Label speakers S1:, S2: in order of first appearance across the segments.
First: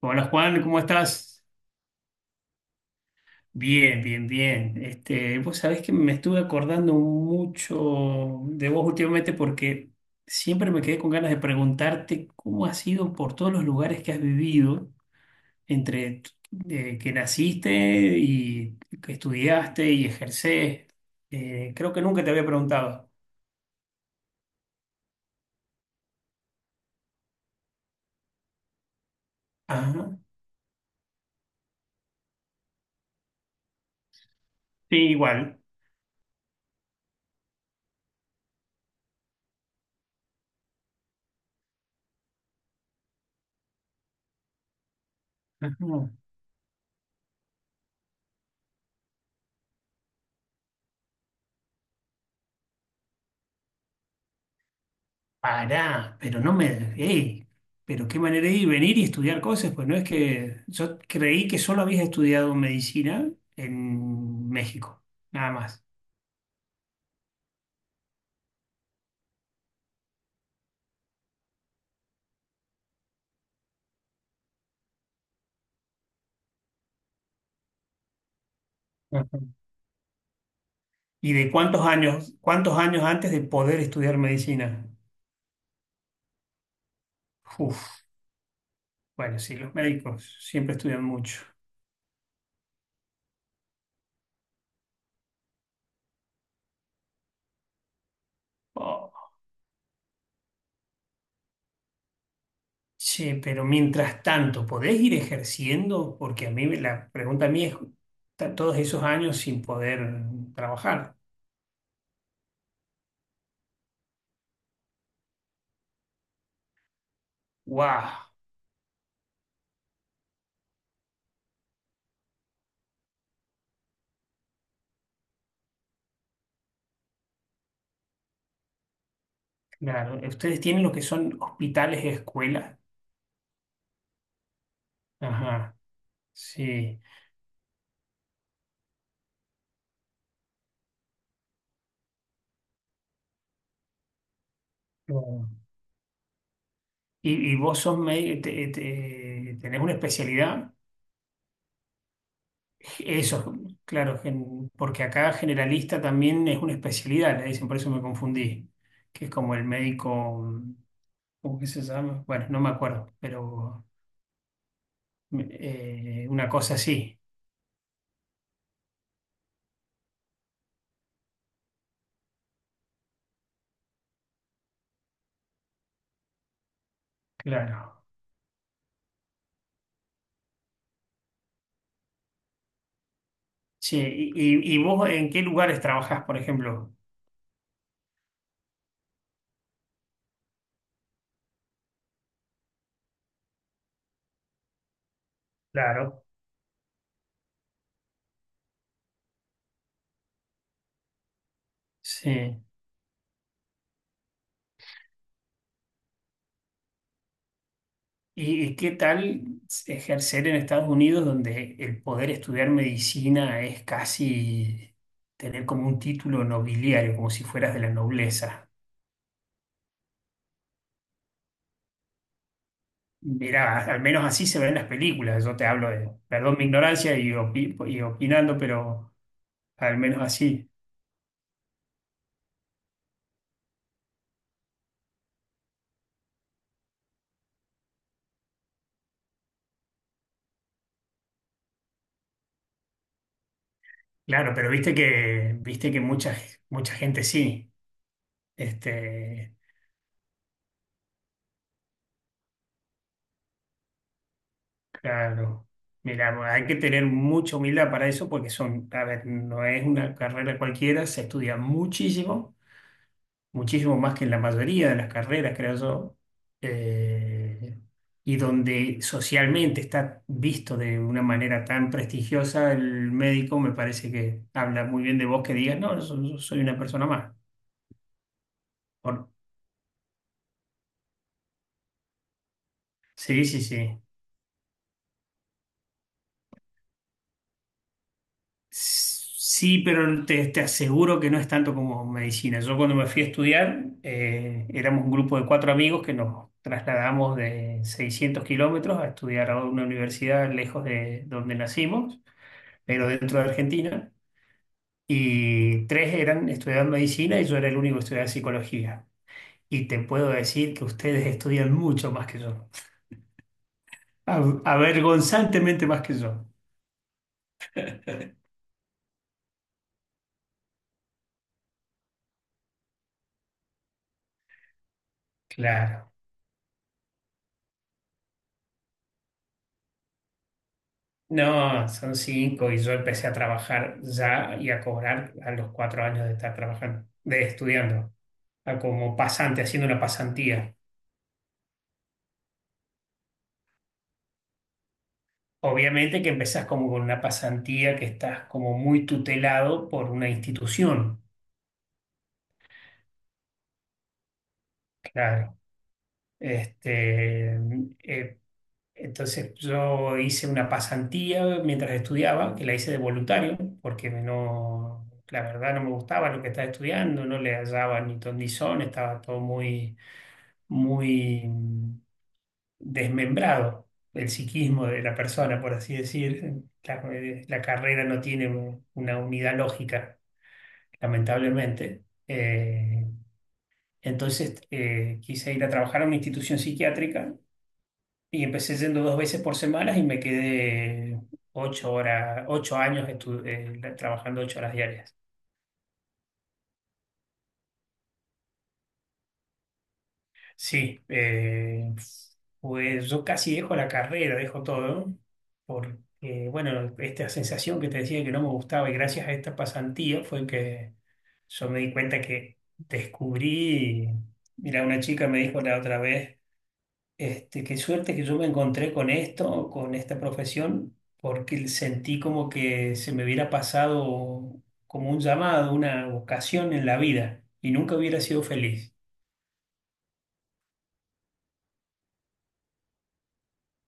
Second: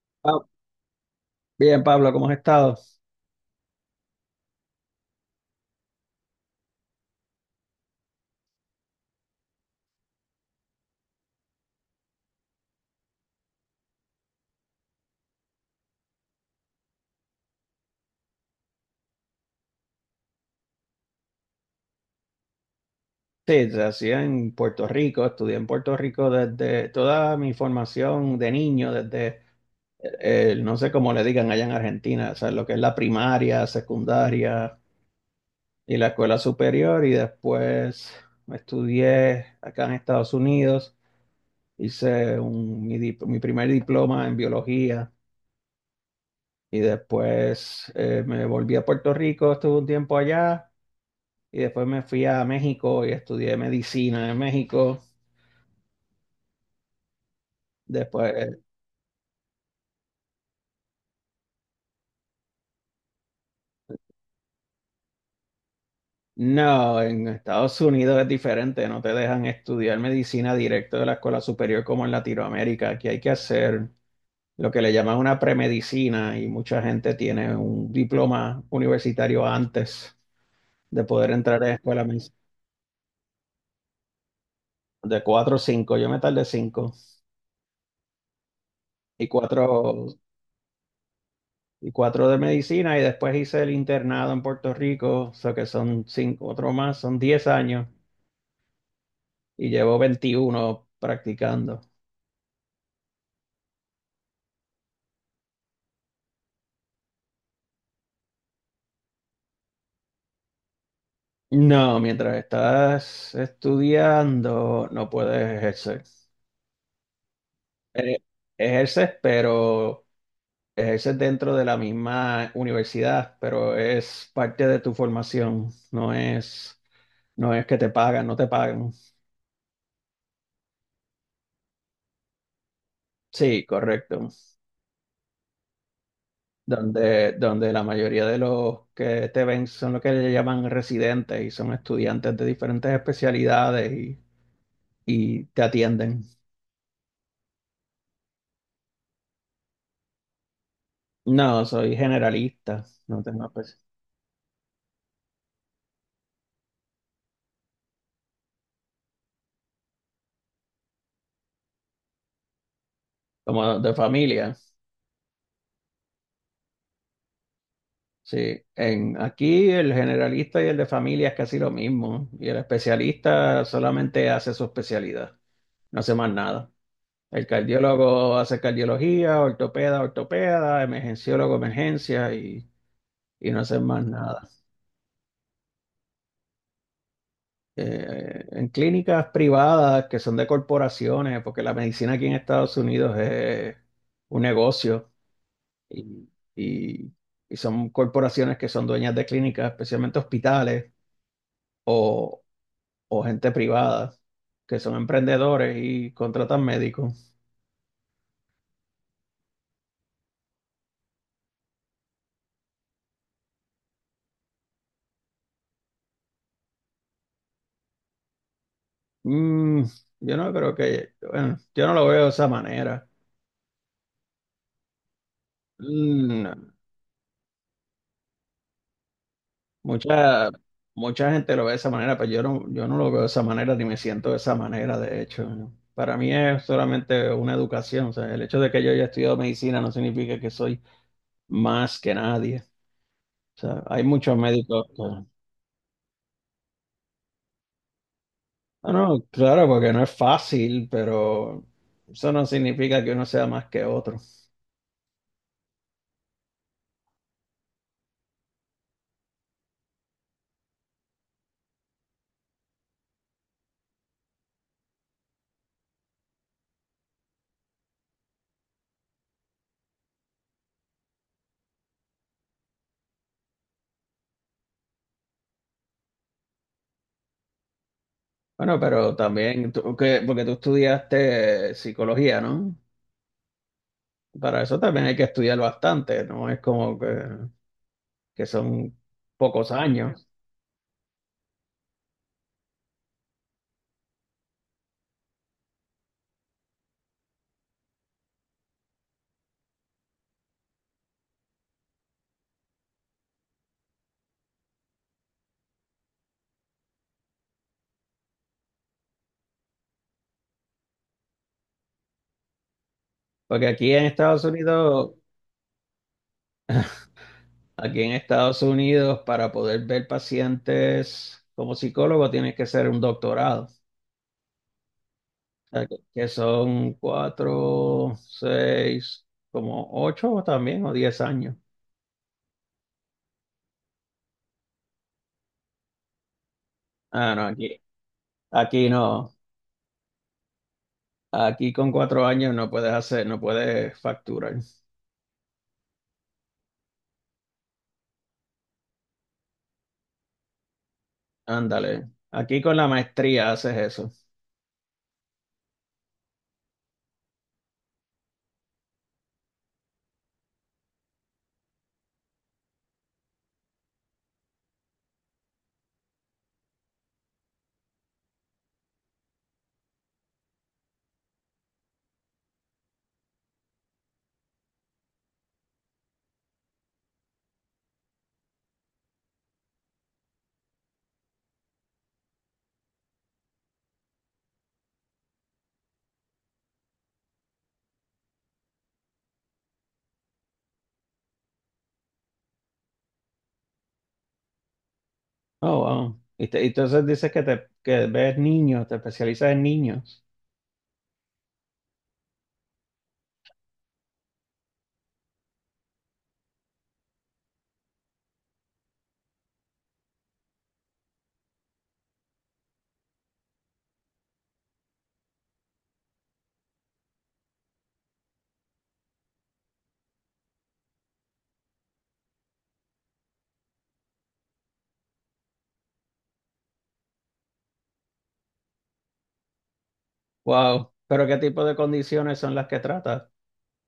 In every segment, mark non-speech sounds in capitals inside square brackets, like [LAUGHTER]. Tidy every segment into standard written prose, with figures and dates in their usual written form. S1: Hola
S2: Ah,
S1: Juan, ¿cómo estás?
S2: bien, Pablo, ¿cómo has estado?
S1: Bien, bien, bien. Este, vos sabés que me estuve acordando mucho de vos últimamente porque siempre me quedé con ganas de preguntarte cómo has ido por todos los lugares que has vivido, entre que naciste y que estudiaste y ejercés. Creo que nunca te había preguntado.
S2: Sí, nací en Puerto Rico, estudié en Puerto Rico desde toda mi formación de niño, desde,
S1: Ajá.
S2: no sé cómo le digan allá en Argentina, o sea, lo que es la primaria, secundaria
S1: Sí, igual.
S2: y la escuela superior, y después estudié acá en Estados Unidos, hice mi primer diploma en biología,
S1: Ajá.
S2: y después me volví a Puerto Rico, estuve un tiempo allá, y después me fui a México y estudié medicina en México.
S1: Pará, pero no me... ¡Ey! Pero qué manera de
S2: Después,
S1: ir, venir y estudiar cosas, pues no es que... Yo creí que solo habías estudiado medicina en México, nada más.
S2: no, en Estados Unidos es diferente, no te dejan estudiar medicina directo de la escuela superior como en Latinoamérica. Aquí hay que hacer lo que le llaman una premedicina y mucha gente tiene un diploma
S1: Ajá.
S2: universitario antes de poder
S1: ¿Y de
S2: entrar a la escuela mes-.
S1: cuántos años antes de poder estudiar medicina?
S2: De 4 o 5. Yo me tardé 5
S1: Uf,
S2: y
S1: bueno, sí, los
S2: cuatro
S1: médicos siempre estudian mucho.
S2: y cuatro de medicina y después hice el internado en Puerto Rico, o sea que son 5, otro más, son 10 años
S1: Oh,
S2: y llevo 21 practicando.
S1: sí, pero mientras tanto, ¿podés ir ejerciendo? Porque a mí, me- la pregunta a mí es, ta- todos esos años sin poder trabajar.
S2: No, mientras estás estudiando no puedes ejercer. Eh,
S1: ¡Wow!
S2: Ejerces, pero ejerces dentro de la misma universidad, pero es parte de tu formación, no es que te pagan, no te pagan.
S1: Claro, ustedes tienen lo que son hospitales y escuelas.
S2: Sí, correcto.
S1: Ajá, sí.
S2: Donde la mayoría de los que te ven son lo que le llaman residentes y son estudiantes de diferentes especialidades y
S1: Bueno.
S2: te atienden.
S1: Y vos sos médico, tenés una especialidad.
S2: No, soy generalista, no tengo
S1: Eso,
S2: espe-.
S1: claro, gen- porque acá generalista también es una especialidad, le dicen, por eso me confundí, que es como el médico, ¿cómo que se llama? Bueno, no me acuerdo,
S2: Como
S1: pero
S2: de familia.
S1: una cosa así,
S2: Sí, aquí el generalista y el de familia es casi lo mismo. Y el especialista solamente hace su especialidad, no hace más nada. El
S1: claro.
S2: cardiólogo hace cardiología, ortopeda, ortopeda, emergenciólogo, emergencia y no hace
S1: Sí,
S2: más
S1: ¿y,
S2: nada.
S1: y vos en qué lugares trabajás, por ejemplo?
S2: En clínicas privadas que son de corporaciones, porque la medicina aquí en Estados Unidos es un negocio
S1: Claro.
S2: y, y y son corporaciones que son dueñas de clínicas, especialmente hospitales
S1: Sí.
S2: o gente privada que son emprendedores y contratan médicos.
S1: Y qué tal ejercer en Estados Unidos, donde el poder estudiar medicina es casi tener como un título nobiliario, como si fueras de la nobleza?
S2: Mm, yo no creo que, bueno, yo no lo veo de esa manera.
S1: Mira, al menos así se ven en las películas. Yo te hablo de,
S2: Mm, no.
S1: perdón mi ignorancia y, opi- y opinando, pero al menos
S2: Mucha,
S1: así.
S2: mucha gente lo ve de esa manera, pero yo no lo veo de esa manera ni me siento de esa manera, de hecho. ¿No? Para mí es solamente una educación, o sea, el hecho de que yo haya estudiado medicina no significa que soy más que nadie. O sea, hay muchos
S1: Claro, pero
S2: médicos que...
S1: viste que mucha, mucha gente sí.
S2: No, no,
S1: Este,
S2: claro, porque no es fácil, pero eso no significa que uno sea más que otro.
S1: claro. Mira, bueno, hay que tener mucha humildad para eso porque son, a ver, no es una carrera cualquiera, se estudia muchísimo, muchísimo más que en la mayoría de las carreras, creo yo, eh, y donde socialmente está visto de una manera tan prestigiosa, el médico me parece que habla muy bien de vos que digas, no, yo soy una persona más.
S2: Bueno, pero
S1: Por-
S2: también, porque tú estudiaste psicología, ¿no?
S1: sí, sí, sí.
S2: Para eso también hay que estudiar bastante, no es como que son pocos
S1: Sí, pero
S2: años.
S1: te aseguro que no es tanto como medicina. Yo cuando me fui a estudiar, éramos un grupo de cuatro amigos que nos trasladamos de 600 km a estudiar a una universidad lejos de donde nacimos, pero dentro de Argentina. Y tres eran estudiando medicina y yo era el único que estudiaba psicología. Y te puedo decir que ustedes estudian mucho más que yo,
S2: Porque aquí en Estados
S1: Av-
S2: Unidos,
S1: avergonzantemente más que yo.
S2: para poder ver pacientes como psicólogo, tienes que ser un doctorado. O sea, que,
S1: Claro.
S2: que son 4, 6, como 8 también, o 10 años.
S1: No, son cinco y yo empecé a trabajar ya y a cobrar a los 4 años de estar trabajando,
S2: Ah,
S1: de
S2: no, aquí,
S1: estudiando, a
S2: aquí
S1: como
S2: no.
S1: pasante, haciendo una pasantía.
S2: Aquí con 4 años no puedes hacer, no puedes facturar.
S1: Obviamente que empezás como con una pasantía que estás como muy tutelado por una institución,
S2: Ándale. Aquí con la maestría haces eso.
S1: claro. Este, eh, entonces yo hice una pasantía mientras estudiaba, que la hice de voluntario, porque no, la verdad no me gustaba lo que estaba estudiando, no le hallaba ni ton ni son, estaba todo muy desmembrado el psiquismo de la persona, por así decir. La carrera no tiene una unidad lógica, lamentablemente. Entonces quise ir a trabajar a una institución psiquiátrica y empecé yendo dos veces por semana y me quedé 8 horas, 8 años trabajando 8 horas diarias.
S2: Oh, wow. Y entonces dices que ves niños, te especializas en niños.
S1: Sí, pues yo casi dejo la carrera, dejo todo, porque, bueno, esta sensación que te decía que no me gustaba y gracias a esta pasantía fue que yo me di cuenta que descubrí, mira, una chica me dijo la otra vez, este, qué suerte que yo me encontré con esto, con esta profesión, porque sentí como que se me hubiera pasado como un llamado, una vocación en la vida y nunca hubiera sido feliz.
S2: Wow. Pero ¿qué tipo de condiciones son las que tratas?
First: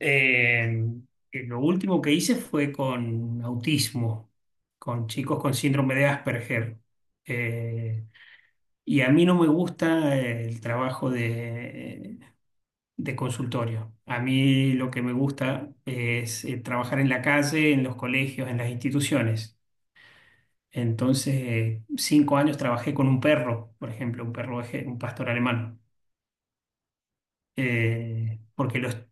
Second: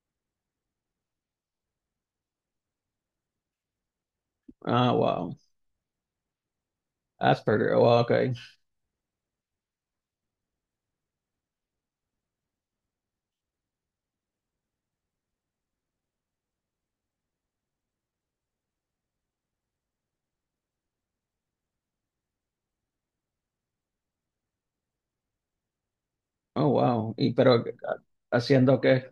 S1: Eh, lo último que hice fue con autismo,
S2: Ah,
S1: con
S2: wow.
S1: chicos con síndrome de Asperger.
S2: Asperger. Oh,
S1: Eh,
S2: ok.
S1: y a mí no me gusta el trabajo de consultorio. A mí lo que me gusta es trabajar en la calle, en los colegios, en las instituciones. Entonces, 5 años trabajé con un perro, por ejemplo, un perro, eje- un pastor alemán.
S2: Oh, wow. Y pero,
S1: Eh, porque
S2: ¿haciendo
S1: los,
S2: qué?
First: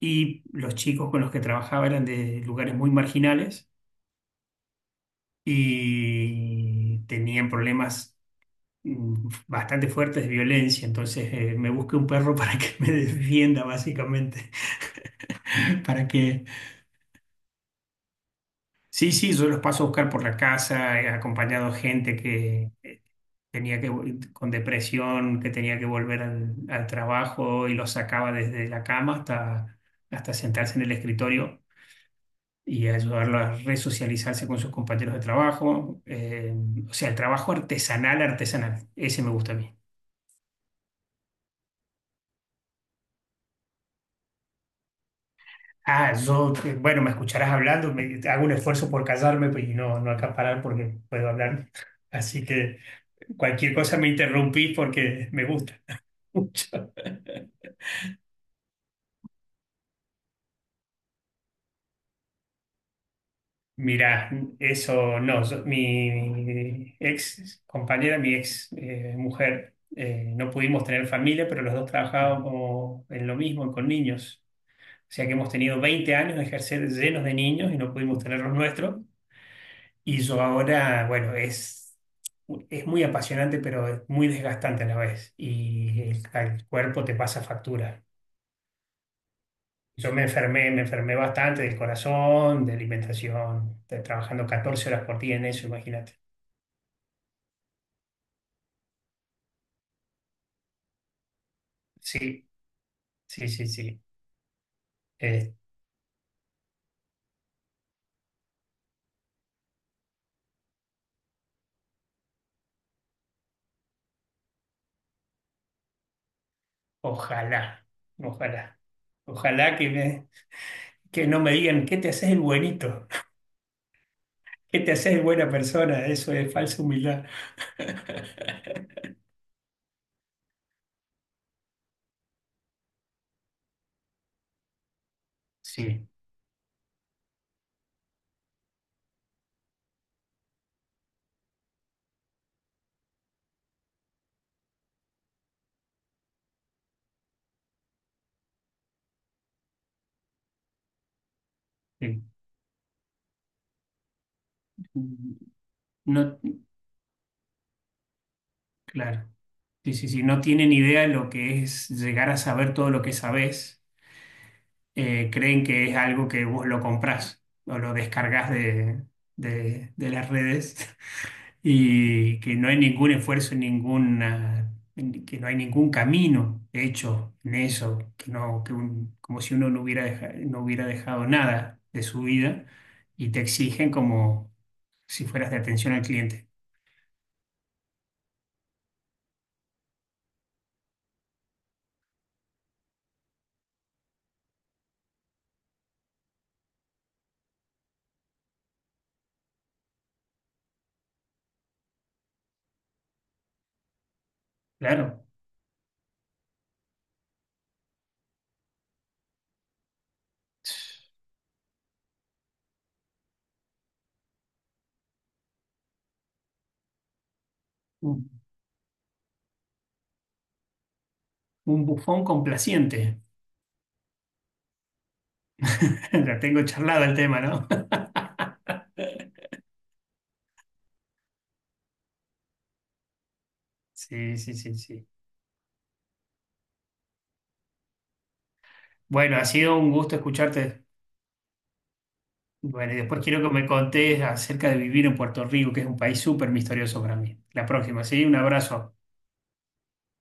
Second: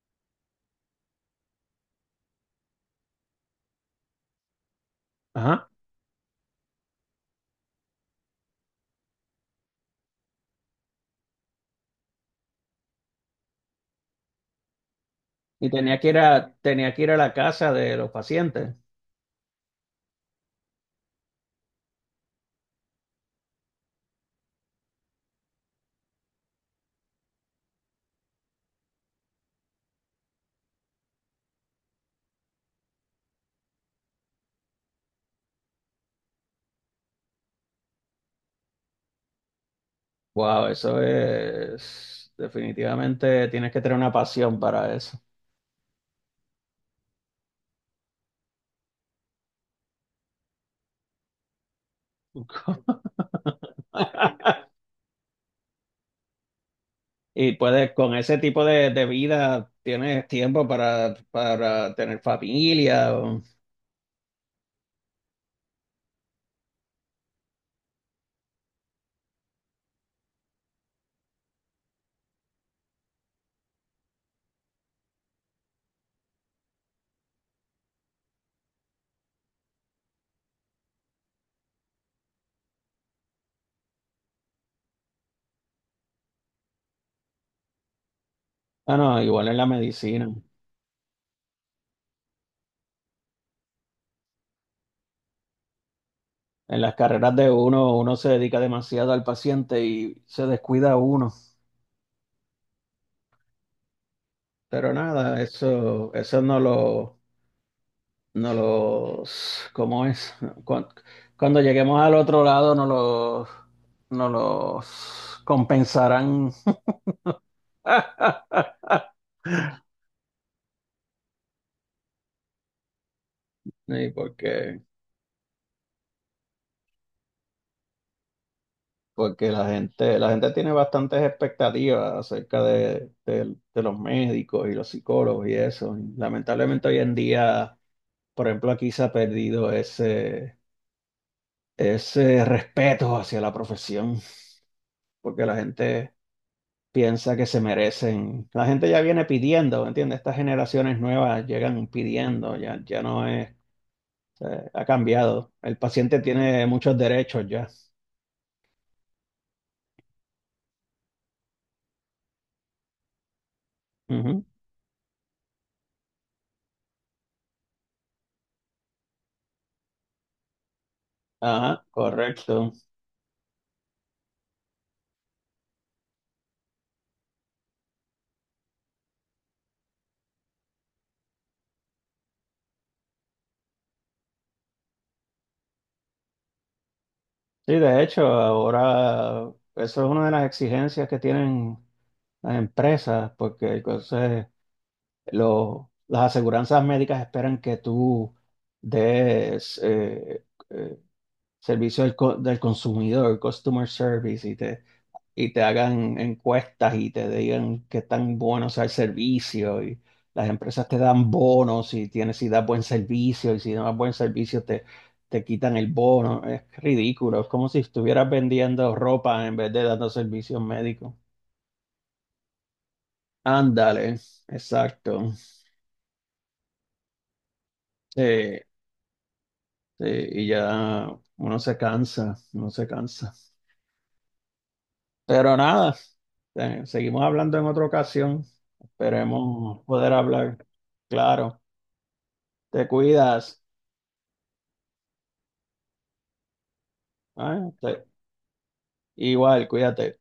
S1: y los chicos con los que trabajaba eran de lugares muy marginales
S2: Ajá.
S1: y tenían problemas bastante fuertes de violencia, entonces me busqué un perro [LAUGHS] para que me [LAUGHS] defienda básicamente,
S2: Y
S1: [LAUGHS]
S2: tenía
S1: para
S2: que ir
S1: que...
S2: a tenía que ir a la casa de los pacientes.
S1: Sí, sí, yo los paso a buscar por la casa, he acompañado gente que tenía que, vol- con depresión, que tenía que volver al trabajo y los sacaba desde la cama hasta, hasta sentarse en el escritorio, y ayudarlo a resocializarse con sus compañeros de trabajo, o sea, el trabajo artesanal, ese me gusta a mí.
S2: Wow, eso es definitivamente tienes que tener una pasión para eso.
S1: Ah, yo, bueno, me escucharás hablando, me- hago un esfuerzo por callarme pues, y no, no acaparar porque puedo hablar. Así que cualquier cosa me interrumpís porque me gusta [LAUGHS] mucho.
S2: Y puedes, con ese tipo de vida, tienes tiempo para tener familia. O-
S1: Mirá, eso no, yo- mi ex compañera, mi ex mujer, no pudimos tener familia, pero los dos trabajábamos en lo mismo, con niños. O sea que hemos tenido 20 años de ejercer llenos de niños y no pudimos tener los nuestros. Y yo ahora, bueno, es muy apasionante, pero es muy desgastante a la vez. Y al cuerpo te pasa factura.
S2: Ah, no, igual en la
S1: Yo
S2: medicina.
S1: me enfermé bastante del corazón, de alimentación, de- trabajando 14 horas por día en eso, imagínate.
S2: En las carreras de uno, uno se dedica demasiado al paciente y se descuida uno.
S1: Sí, sí, sí, sí.
S2: Pero nada,
S1: Eh,
S2: eso no los, ¿cómo es? Cuan- Cuando lleguemos al otro lado, no los compensarán.
S1: Ojalá,
S2: [LAUGHS]
S1: ojalá, ojalá que no me digan, ¿qué te haces el buenito?
S2: Sí,
S1: [LAUGHS] ¿Qué
S2: porque
S1: te haces el buena persona? Eso es falsa humildad. [LAUGHS]
S2: porque la gente tiene bastantes expectativas acerca de los médicos y los psicólogos y eso.
S1: Sí,
S2: Y lamentablemente hoy en día, por ejemplo, aquí se ha perdido ese respeto hacia la profesión, porque la gente piensa que se merecen. La gente ya viene pidiendo, ¿me entiendes? Estas generaciones nuevas llegan
S1: sí.
S2: pidiendo, ya, ya no es, ha cambiado. El paciente
S1: No,
S2: tiene muchos derechos ya.
S1: claro. Sí, sí, sí. No tienen idea de lo que es llegar a saber todo lo que sabés.
S2: Ujú.
S1: Creen que es algo que vos lo comprás o lo descargás de las redes, [LAUGHS]
S2: Ajá,
S1: y que no
S2: correcto.
S1: hay ningún esfuerzo, ninguna, que no hay ningún camino hecho en eso, que no, que un- como si uno no hubiera no hubiera dejado nada de su vida y te exigen como si fueras de atención al cliente.
S2: Sí, de hecho, ahora eso es una de las exigencias que tienen las empresas, porque entonces las aseguranzas médicas esperan que tú des eh, servicio del consumidor, customer service, y te,
S1: Claro,
S2: y te hagan encuestas y te digan qué tan bueno sea el servicio y las empresas te dan bonos si das buen servicio y si no das buen servicio te quitan el bono. Es ridículo, es como si
S1: un
S2: estuvieras vendiendo ropa en vez de dando servicios médicos.
S1: bufón complaciente.
S2: Ándale, exacto.
S1: [LAUGHS] Ya tengo charlado el tema, ¿no?
S2: Sí,
S1: [LAUGHS]
S2: sí, y ya uno se cansa, uno se cansa.
S1: Sí, sí, sí, sí.
S2: Pero nada, seguimos hablando en otra ocasión.
S1: Bueno, ha sido
S2: Esperemos
S1: un
S2: poder
S1: gusto
S2: hablar.
S1: escucharte.
S2: Claro. Te
S1: Bueno, y después quiero que
S2: cuidas.
S1: me contés acerca de vivir en Puerto Rico, que es un país súper misterioso para mí. La
S2: ¿Eh?
S1: próxima, ¿sí? Un abrazo.
S2: Igual, cuídate.